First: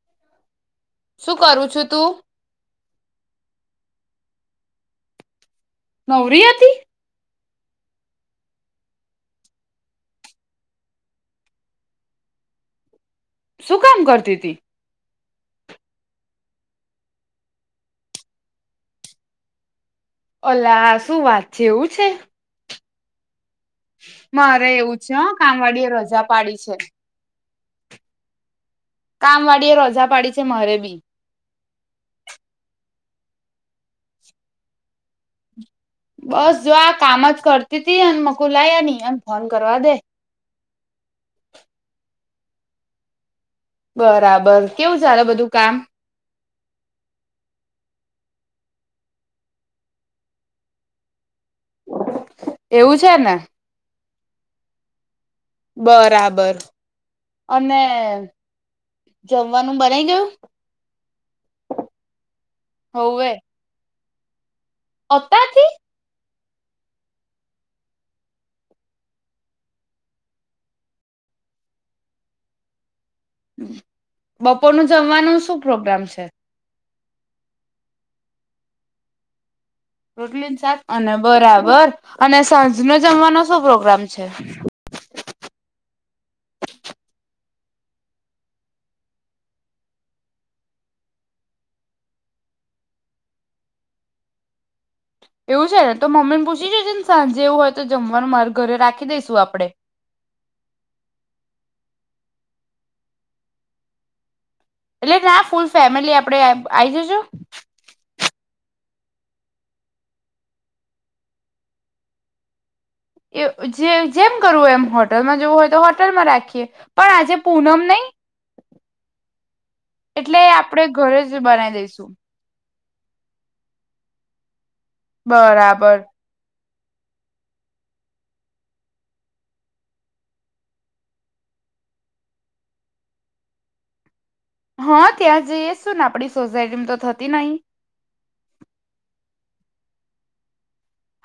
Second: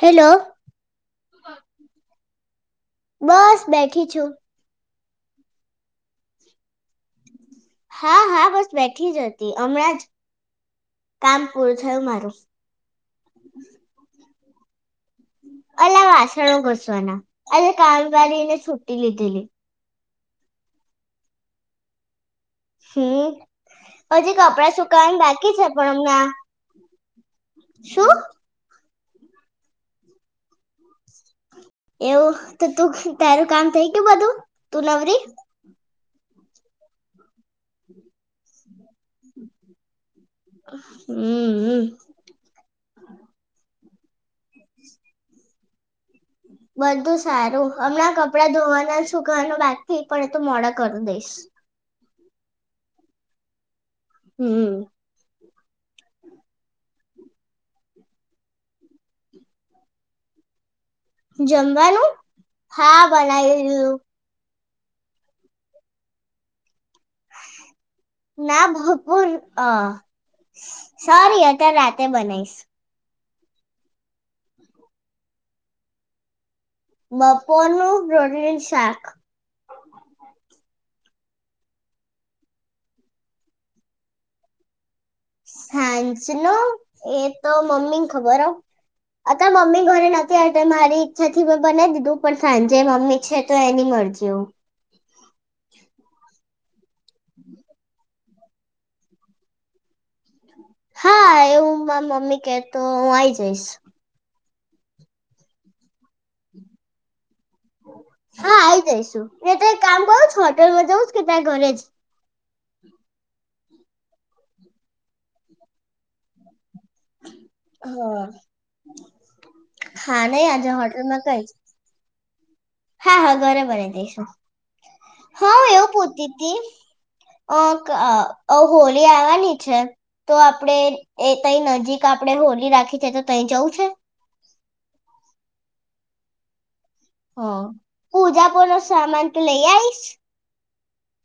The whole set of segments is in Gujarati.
હેલો શું કરું છું તું? બસ બે [unintelligible] છું. નવરી હતી. હા હા બસ બેઠી જ હતી હમણાં જ કામ પૂરું થયું મારું. શું કામ કરતી હતીી અ વાસણો ઘસવાના અ કામ કરીારીને છૂટી લીધેલી અલા શું વાત છે, એવું છે. હ હજી મારે કપડા એવું છે સુકવા હં બાકી છે, કામવાળીએ પણ રજા હમણા પાડી છે. શું કામ વાળ એ રોજા પાડી છે, મરે બી એવું તો તું તારું કામ થઇ ગયું બધું તું નવરી બસ જો આ કામ જ કરતી હતી અને મકુલાયાની ફોન કરવા દે હમ હમ બરાબર બસ કેવું જારે બધું કામ બધું સારું હમણાં કપડા ધોવાના સુૂકવાનું બાકી થઈ પણ એ તોું મોડા કરું દઈશ એવું છે, ને હમ બરાબર અને જમવાનું બને ગયું જમવાનું હા બનાવીું અતાથી ના ભરપૂર અ સારી અત્યારે રાતે બનાશ બપોરનું જમવાનું શું પ્રોગ્રામ છે. મપોનું પ્રોટીન શાક રોટલી ન શાક અને બરાબર અને સાંજ નો જમવાનો શું પ્રોગ્રામ છે. [inaudible] સાંજ ન એ તો મમ્મી ને ખબર હો અત મમ્મી ઘરે નથી આવતા મારી ઈચ્છા થી મેં બનાવી દીધું પણ સાંજે મમ્મી છે, તો એની મરજીઓ એવું છે, ને તો મમ્મી ને પૂછી શ છે, ને સાંજે એવું હોય તો જમવાનું મારે ઘરે રાખી દઈસું આપડે હા એવું મા મમ્મી કેતો હું આઈ જઈશ એટલે ના ફૂલ ફેમિલી આપડે આ જશું હા આઈ જઈશું એ ત એક કામ કરુંમાં જવું કે ત્યાં ઘરે જ એ જે જેમ કરવું હોય એમ હોટલમાં જવું હોય તો હોટલમાં રાખીએ પણ આજે પૂનમ નહી હા હા એટલે નહી આજે આપણેે ઘરે હોટલમાં કઈ જ બનાવી દઈશું હા હા ઘરેબને દઈશું હા એવું બરાબર પોતી હતીી અ હોલી આવવાની છે, તો આપડે એ તઈ નજીક આપણેે હોલી રાખી છે, તો તઈ જવું છે. હા ત્યાં જઈએ શું ને આપડી સોસાયટીમાં તો થતી હ નહી. પૂજા પડ સા ટ લઈ આઈશ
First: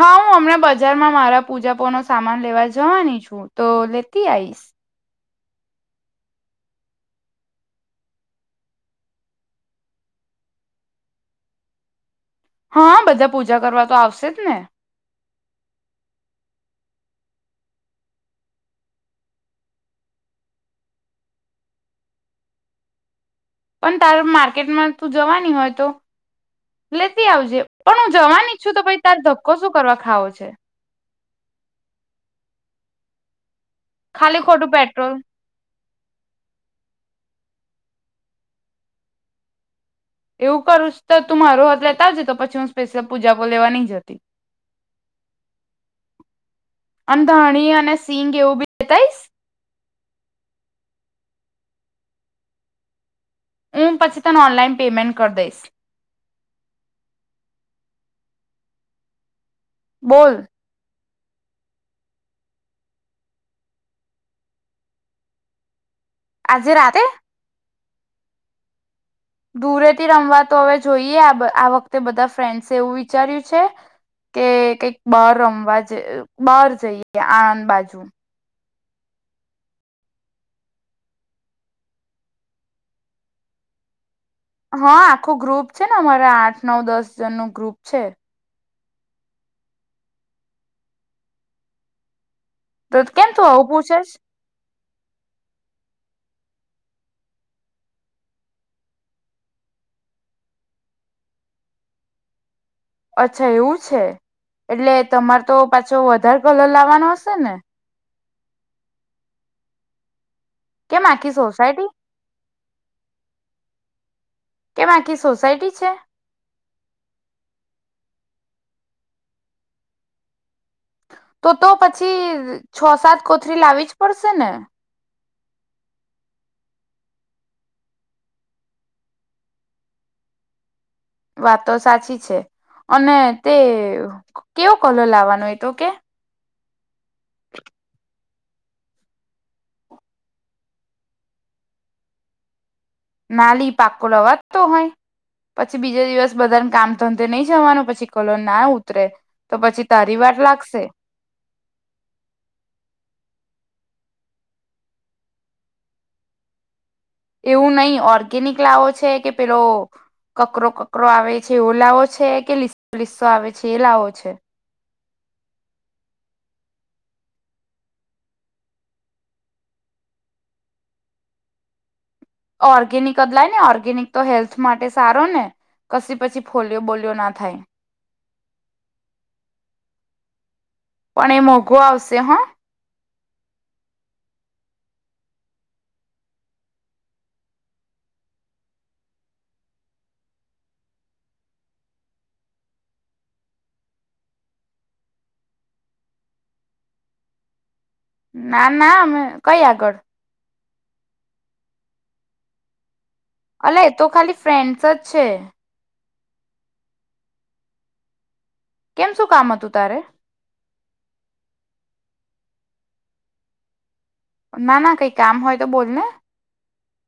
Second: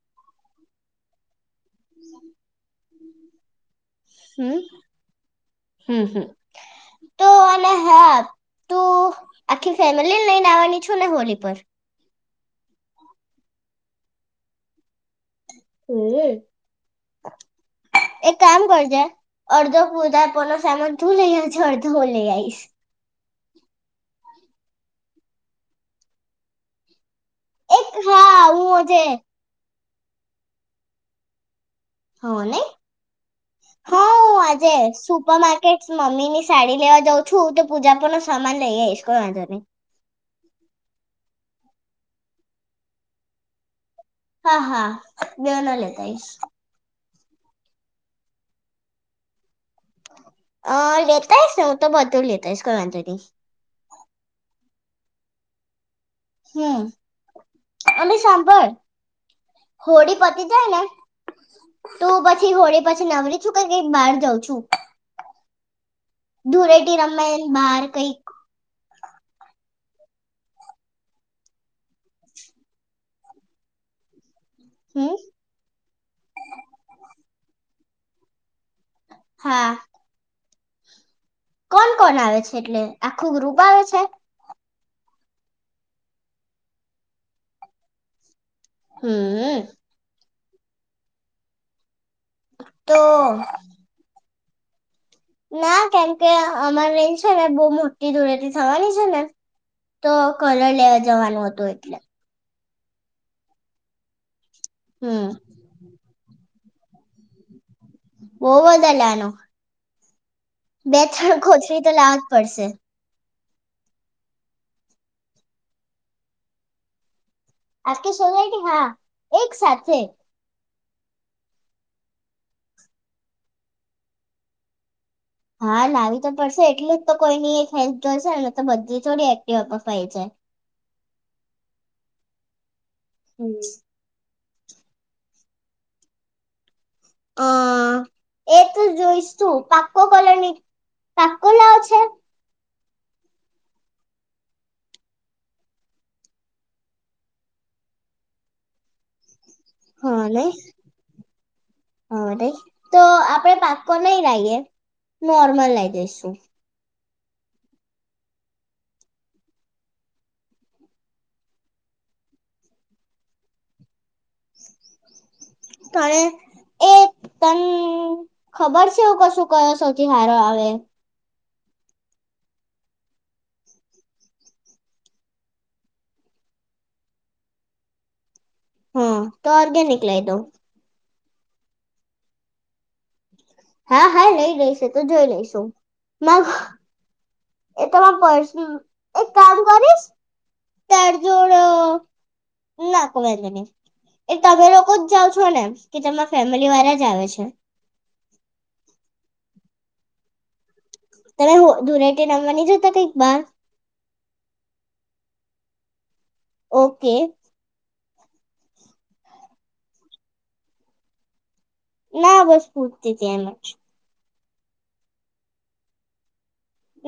હા હું અમણા બજારમાં મારા પૂજાપ નો સામાન લેવા જવાની છું તો લેતી હમ. આઈશ હમ હમ તો અને હા તું આખી ફેમિલી લઈને આવવાની છુ ને હોલી પર હા બધા પૂજા કરવા તો આવશે જ ને. હમ એક કામ કરજે અર્ધો પધા પનો સામાન તું લઈ છે અર્ધ હો લઈ આઈશ. પણ તારે માર્કેટમાં તું જવાની હોય તો લેતી લેતી આવજે પણ હું જવા હા ઈચ્ હું છું તો આજે તાર ધક્કો શું કરવા ખાવો છે. હો ને. હા ખાલી ખોટું આજે પેટ્રોલ સુપર માર્કેટ મમ્મી ની સાડી લેવા જઉં છું તો પૂજા પણ ન સામાન લઈ આઈસ કંઈ વાઘો નહી એવું કરુંસ્ તું મારો હાથ લેતા આવજ પછી હું સ્પેશિયલ પૂજાઓ લેવા નઈ જતી. હા હા બે ના લેતા ઈશ. અંધાણી અને સિંગ એવું બી લેતા આઇસ અ લેતાઈશ ન તો બધું લેતાઈશ કો વાંધો નહી. હું પછી તને ઓનલાઈન પેમેન્ટ કરી દઈશ. હમ અને સાંભળ હોડી બોલ પતી જાય ને તું પછી હોળે પછી નવરી છું કે કઈ બહાર જઉં છું? આજે ધૂરેટી રાતે રમાયલ બાર એક ઘૂળેટી રમવા તો હવે જોઈએ આ બ આ વખતે બધા ફ્રેન્ડસે એવું વિચાર્યું છે કે કઈક હમ બાર રમવા જ ઇએબહાર જઈએ આણંદ બાજુ તો હા. કોણ કોણ આવે છે એટલે આખું ગ્રુપ આવે છે. હા આખું ગ્રુપ છે ને અમારા આઠ નવ દસ જનનું ગ્રુપ છે. હમ. [unintelligible] તો કેમ તું આવું પૂછેશ. ના કેમકે અમાર રેન્જ છે ને બહુ મોટી ધોરેેથી થવાની છે ને તો કલર લેવા જવાનું હતું એટલે. અચ્છા એવું છે. એટલે હમ તમાર તો પાછો વધારે. લો લાવવાનો હશે ને. [unintelligible] બે કેમ આખી છણ ખોચવી સોસાયટી તો લાવ જ પડશે. કેમ આખી સોસાયટી છે. આખી સોસાયટી કે હા એક સાથે. તો તો પછી છ સાત કોથરી લાવી જ પડશે ને? હા લાવી તો પડશે એટલે જ તો કોઈની એક હેલ્થ જોશે ને તો બધી થોડી એક્ટિવ આપાય છે. વાતો તો સાચી છે. અને તે હમ કેવો કોલ લાવવાનો હોય તો કે અ [inaudible] એ તો જોઈશું પાક્કો કોલરની પાક્કો લાવ છે. નાલી પાકો લવા જતો હોય પછી બીજા દિવસ બધાને કામ ધંધે નહી જવાનું પછી કલોન ના ઉતરે. તો પછી તારી હા વાટ નહી લાગશે હ નઈ તો આપણે પાચ [unintelligible] નોર્મલ લઈ જઈશું. એવું નહી ઓર્ગેનિક લાવો છે કે પેલો કકરો કકરો આવે છે એવો લાવો છે કે લીસો લિસ્સો આવે છે એ લાવો છે. ત એ તને ખબર છે એ તમ્મ ખબર છેકશું કયો સૌથી હારો આવે. ઓર્ગેનિક બદલાય ને ઓર્ગેનિક તો હેલ્થ માટે સારો ને કશી પછી ફોલિયો બોલિયો ના થાય. હમ્મ તો ઓર્ગેનિક લઈ દઉ. પણ એ મોઘો આવશે હા. હા હા લઈ લઈશ તો જોઈ લઈશું એ તમા પસ એક કામ કરીશ ત્યાર જોડ ના નહી એ તમે લોકો જ જાવ છો ને કે તમા ફેમિલી વાળા જ આવે છે. ના ના અમે કઈ આગળ. તમે દૂરેટે રમવા નની જતા બાર અલા એ તો ખાલી ફ્રેન્ડ છે. ઓકે. કેમ શું કામ હતું તારે. ના બસ પૂછતીતી એમજ. ના ના કઈ કામ હોય તો બોલ?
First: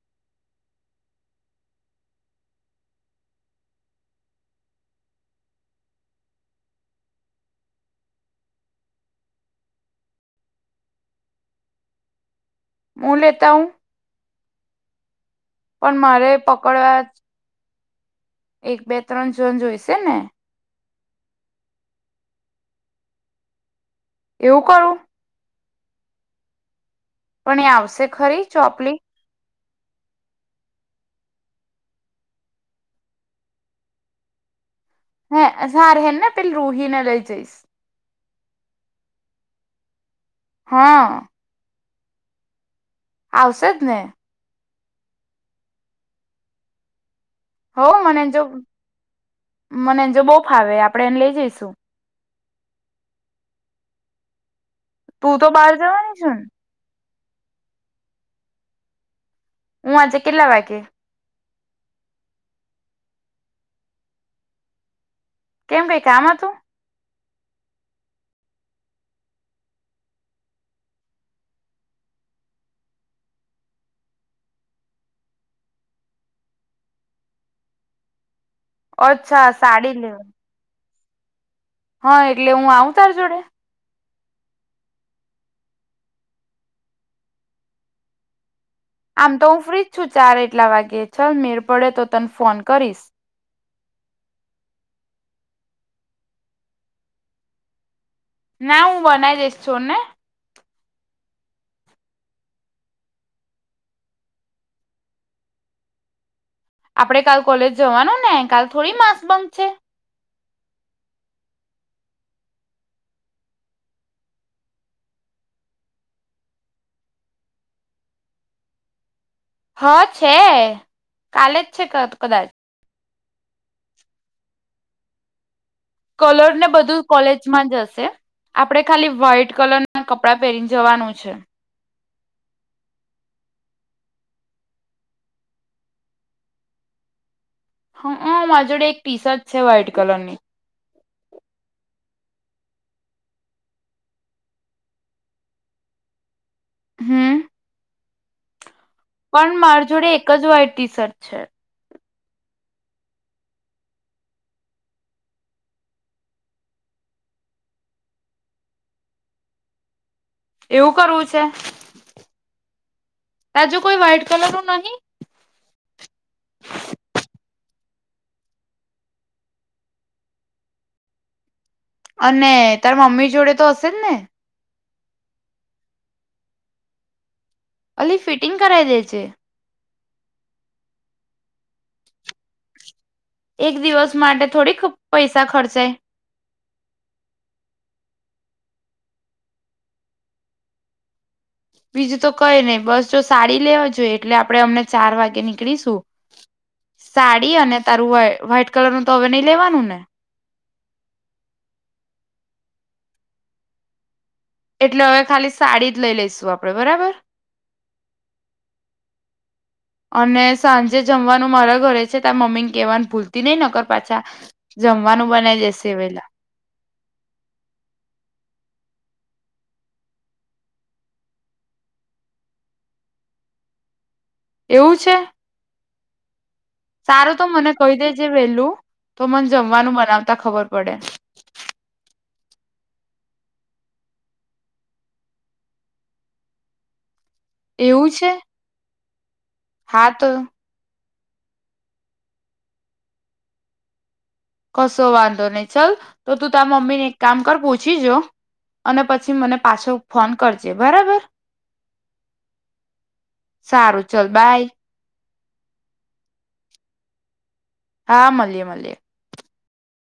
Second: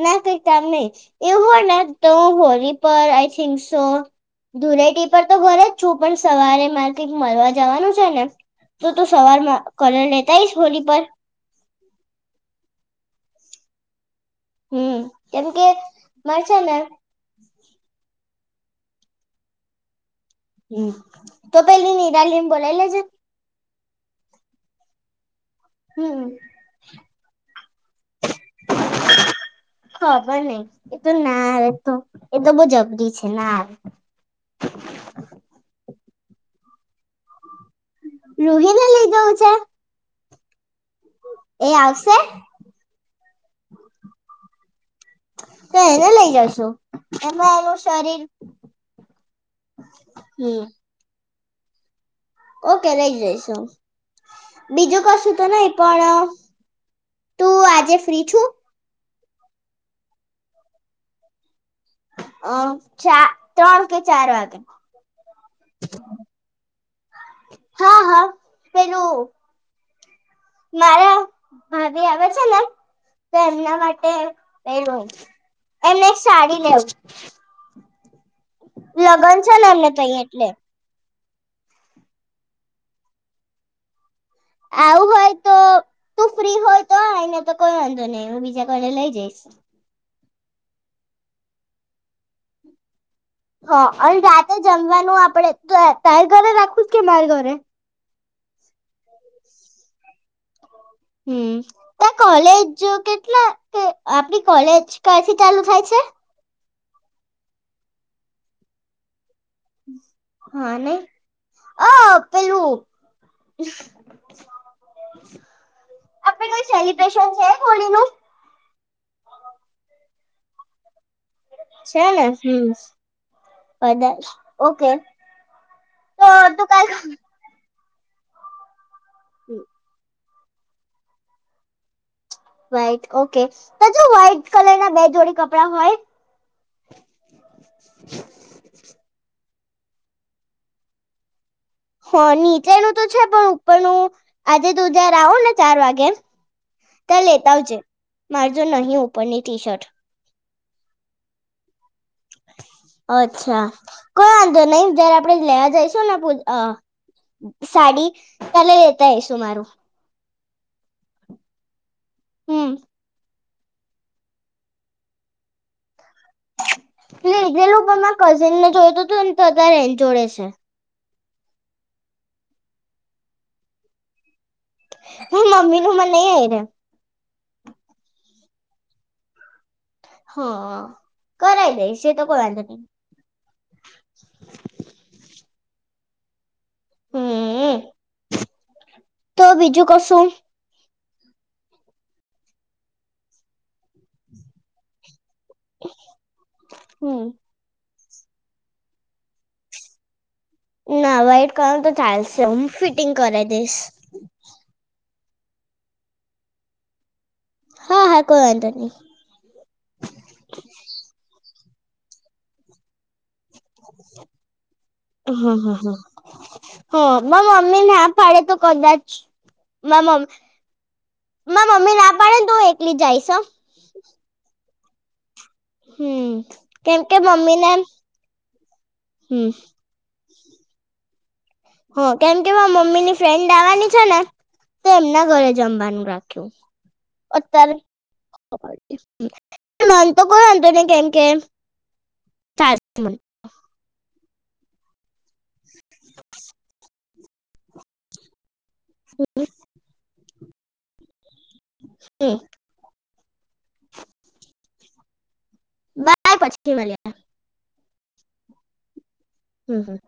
ના કઈ કામ નહી એવું હોય ને તો હું હોળી પર આઈ થિંક સો ધુરેટી પર તો ઘરેજ છું પણ સવારે મારે કંઈક મલવા જવાનું છેને તો તું સવારમાં કલર લેતા આઈસ હોળી પર. હું લેતાઉ? હમ કેમ કે પણ મારે છે ને પકડવા એક બે ત્રણ ઝોન જોઈશે ને. હમ્મ તો પેલી નિરાલીને બોલાય લેજે. એવું કરું. હમ્મ. પણ એ આવશે ખરી ચોપલી? ખબર નઈ એ તો ના આવે તો એ તો બવ જબરી છે ના આવે. હે સારુ હેને પેલી રુહી ને લઈ જઈશ. રુહી લઈ જાઉં છે. હા. એ આવશે? આવશે જ ને. તો એને લઈ જશો. હોવ મને એની જો મને એની જોડે હમ બવફાવે આપડે એને લઈ જઈશ. [unintelligible] ઓકે લઈ જઈશું. બીજું કશું તું તો બહાર નહી જવાની પણ છું ને તું આજે ફ્રી છું? હું આજે કેટલા વાગે અ ચાર ત્રણ કે ચાર વાગે. કેમ કઈ કામ હતું? હા હા પેલું મારા ભાભી આવે છે ને તો એમના માટે એ એમને એક સાડી લેવું. લગ્ન અચ્છા છેને એમને સાડી તઈ લેવા એટલે. હા એટલે, હું આવું તારે જોડે? આવું હોય તો, તુ ફ્રી હોય તો આય નય તો કોઈ વાંધો નહી હું બીજા કોઈને લઈ આમ જઈશ. તો હું ફ્રી જ છું. ચાર એટલા વાગે ચાલ મેળ પડે તો તને ફોન કરીશ. હ અને રાતે જમવાનું આપડે તાર ઘરે રાખું કે મારે ઘરે. ના હું હું બનાઇ દઈશ છોડ ને. હમ, તો કોલેજ કેટલા કે આપણી કોલેજ કયારથી ચાલુ થાય છે. આપડે કાલ કોલેજ જવાનું ને કાલ થોડી માસ બન્ક. હા નઈ, અ પેલું, આ પેલું સેલિબ્રેશન છે કુલી નું? હ છે. કાલે જ છે ક ને કદાચ. હમ કદાચ ઓકે. તો કલર ને તું કાલ બધું કોલેજ માં જ હશે. છે આપડે ખાલી વ્હાઈટ કલર ના કપ કપડાં પેરી ન જવાનું છે. વ્હાઈટ આેકે, પછી વ્હાઈટ કલર ના બે જોડી કપરા હોય. હું અ માર જોડે એક ટીશર્ટ. છે વ્હાઈટ કલરની. હ નીચેનું તો છે પણ ઉપરનું આજે તું જયારે આવો ને ચાર વાગે તો હમ લેતા આવજે. માર જોડે નહ પણ માર જોડે એક જ વાઈટ ટીશર્ટ છે. અચ્છા, કોઈ વાંધો નઈ જયારે આપડે લેવા જઈશું ને અ સાડી ત્યારે લેતા આઈશું મારું. એવું કરવું છે? હું. તાર જોડે કોઈ વ્હાઈટ કલરનું નહીં. મેં લીધેલું પણ માર કઝિનને જોયતું હતું ને તો અતારે એન જોડે છે. અને [unintelligible] મમ્મી જોડે તો હશે જ ને. હું મમ્મીનું મા નઈ આઈ રેમ. અલી ફિટિંગ કરાય દેજે. હ, કરાય દયસ એતો કોય વાંધો ની. એક દિવસ માટે થોડીક પૈસા ખર્ચાય. હમ, તો બીજું કશું. બીજું તો કય નય બસ જો સાડી લેવા જોઈએ એટલે આપડે અમને ચાર વાગે નીકળીશું હમ સાડી અને. તારું વ્હાઈટ કલર નું તો હવે નઈ લેવાનું ને. ના વ્હાઈટ કલર તો ચાલશે હું ફિટિંગ કરાવ દઈશ એટલે હવે ખાલી સાડી જ લઈ લઈશું આપડે બરાબર હા હા કોઈ વાંધો નહી અને સાંજે જમવા ું મારા ઘરે છે ત્યા મમ્મીને કેવાનું ભૂલ હ હ બનાઈ હ દેશે વેલા હ મમ્મી ના પાાડે તો કદાચ મમ્મી મમ્મી ના પાડે ને તો એકલી જઈશ એવું છે હમ કેમ કે સારું તો મમ્મી મને ને કહી દેજ વેલું તો મને હમ જમવાનું બનાવતા ખબર પડે [inaudible] હ કેમ કે મા મમ્મી ની ફ્રેન્ડ આવવાની છે ને તો એમના ઘરે જમવાનું રાખ્યું પ તલે એવું છે [inaudible] અ તો કોઈો ને કેમ કેમ [inaudible] કસોવાન ન ચ તો તું ત મમ્મી ને. કામ કર પહછીજો અને પછી મને પાછો ફોન કરજે બરાબર. [inaudible] સારું ચલ બાય બસ પછી મળ્યા હા મળએે મળએ હમ હમ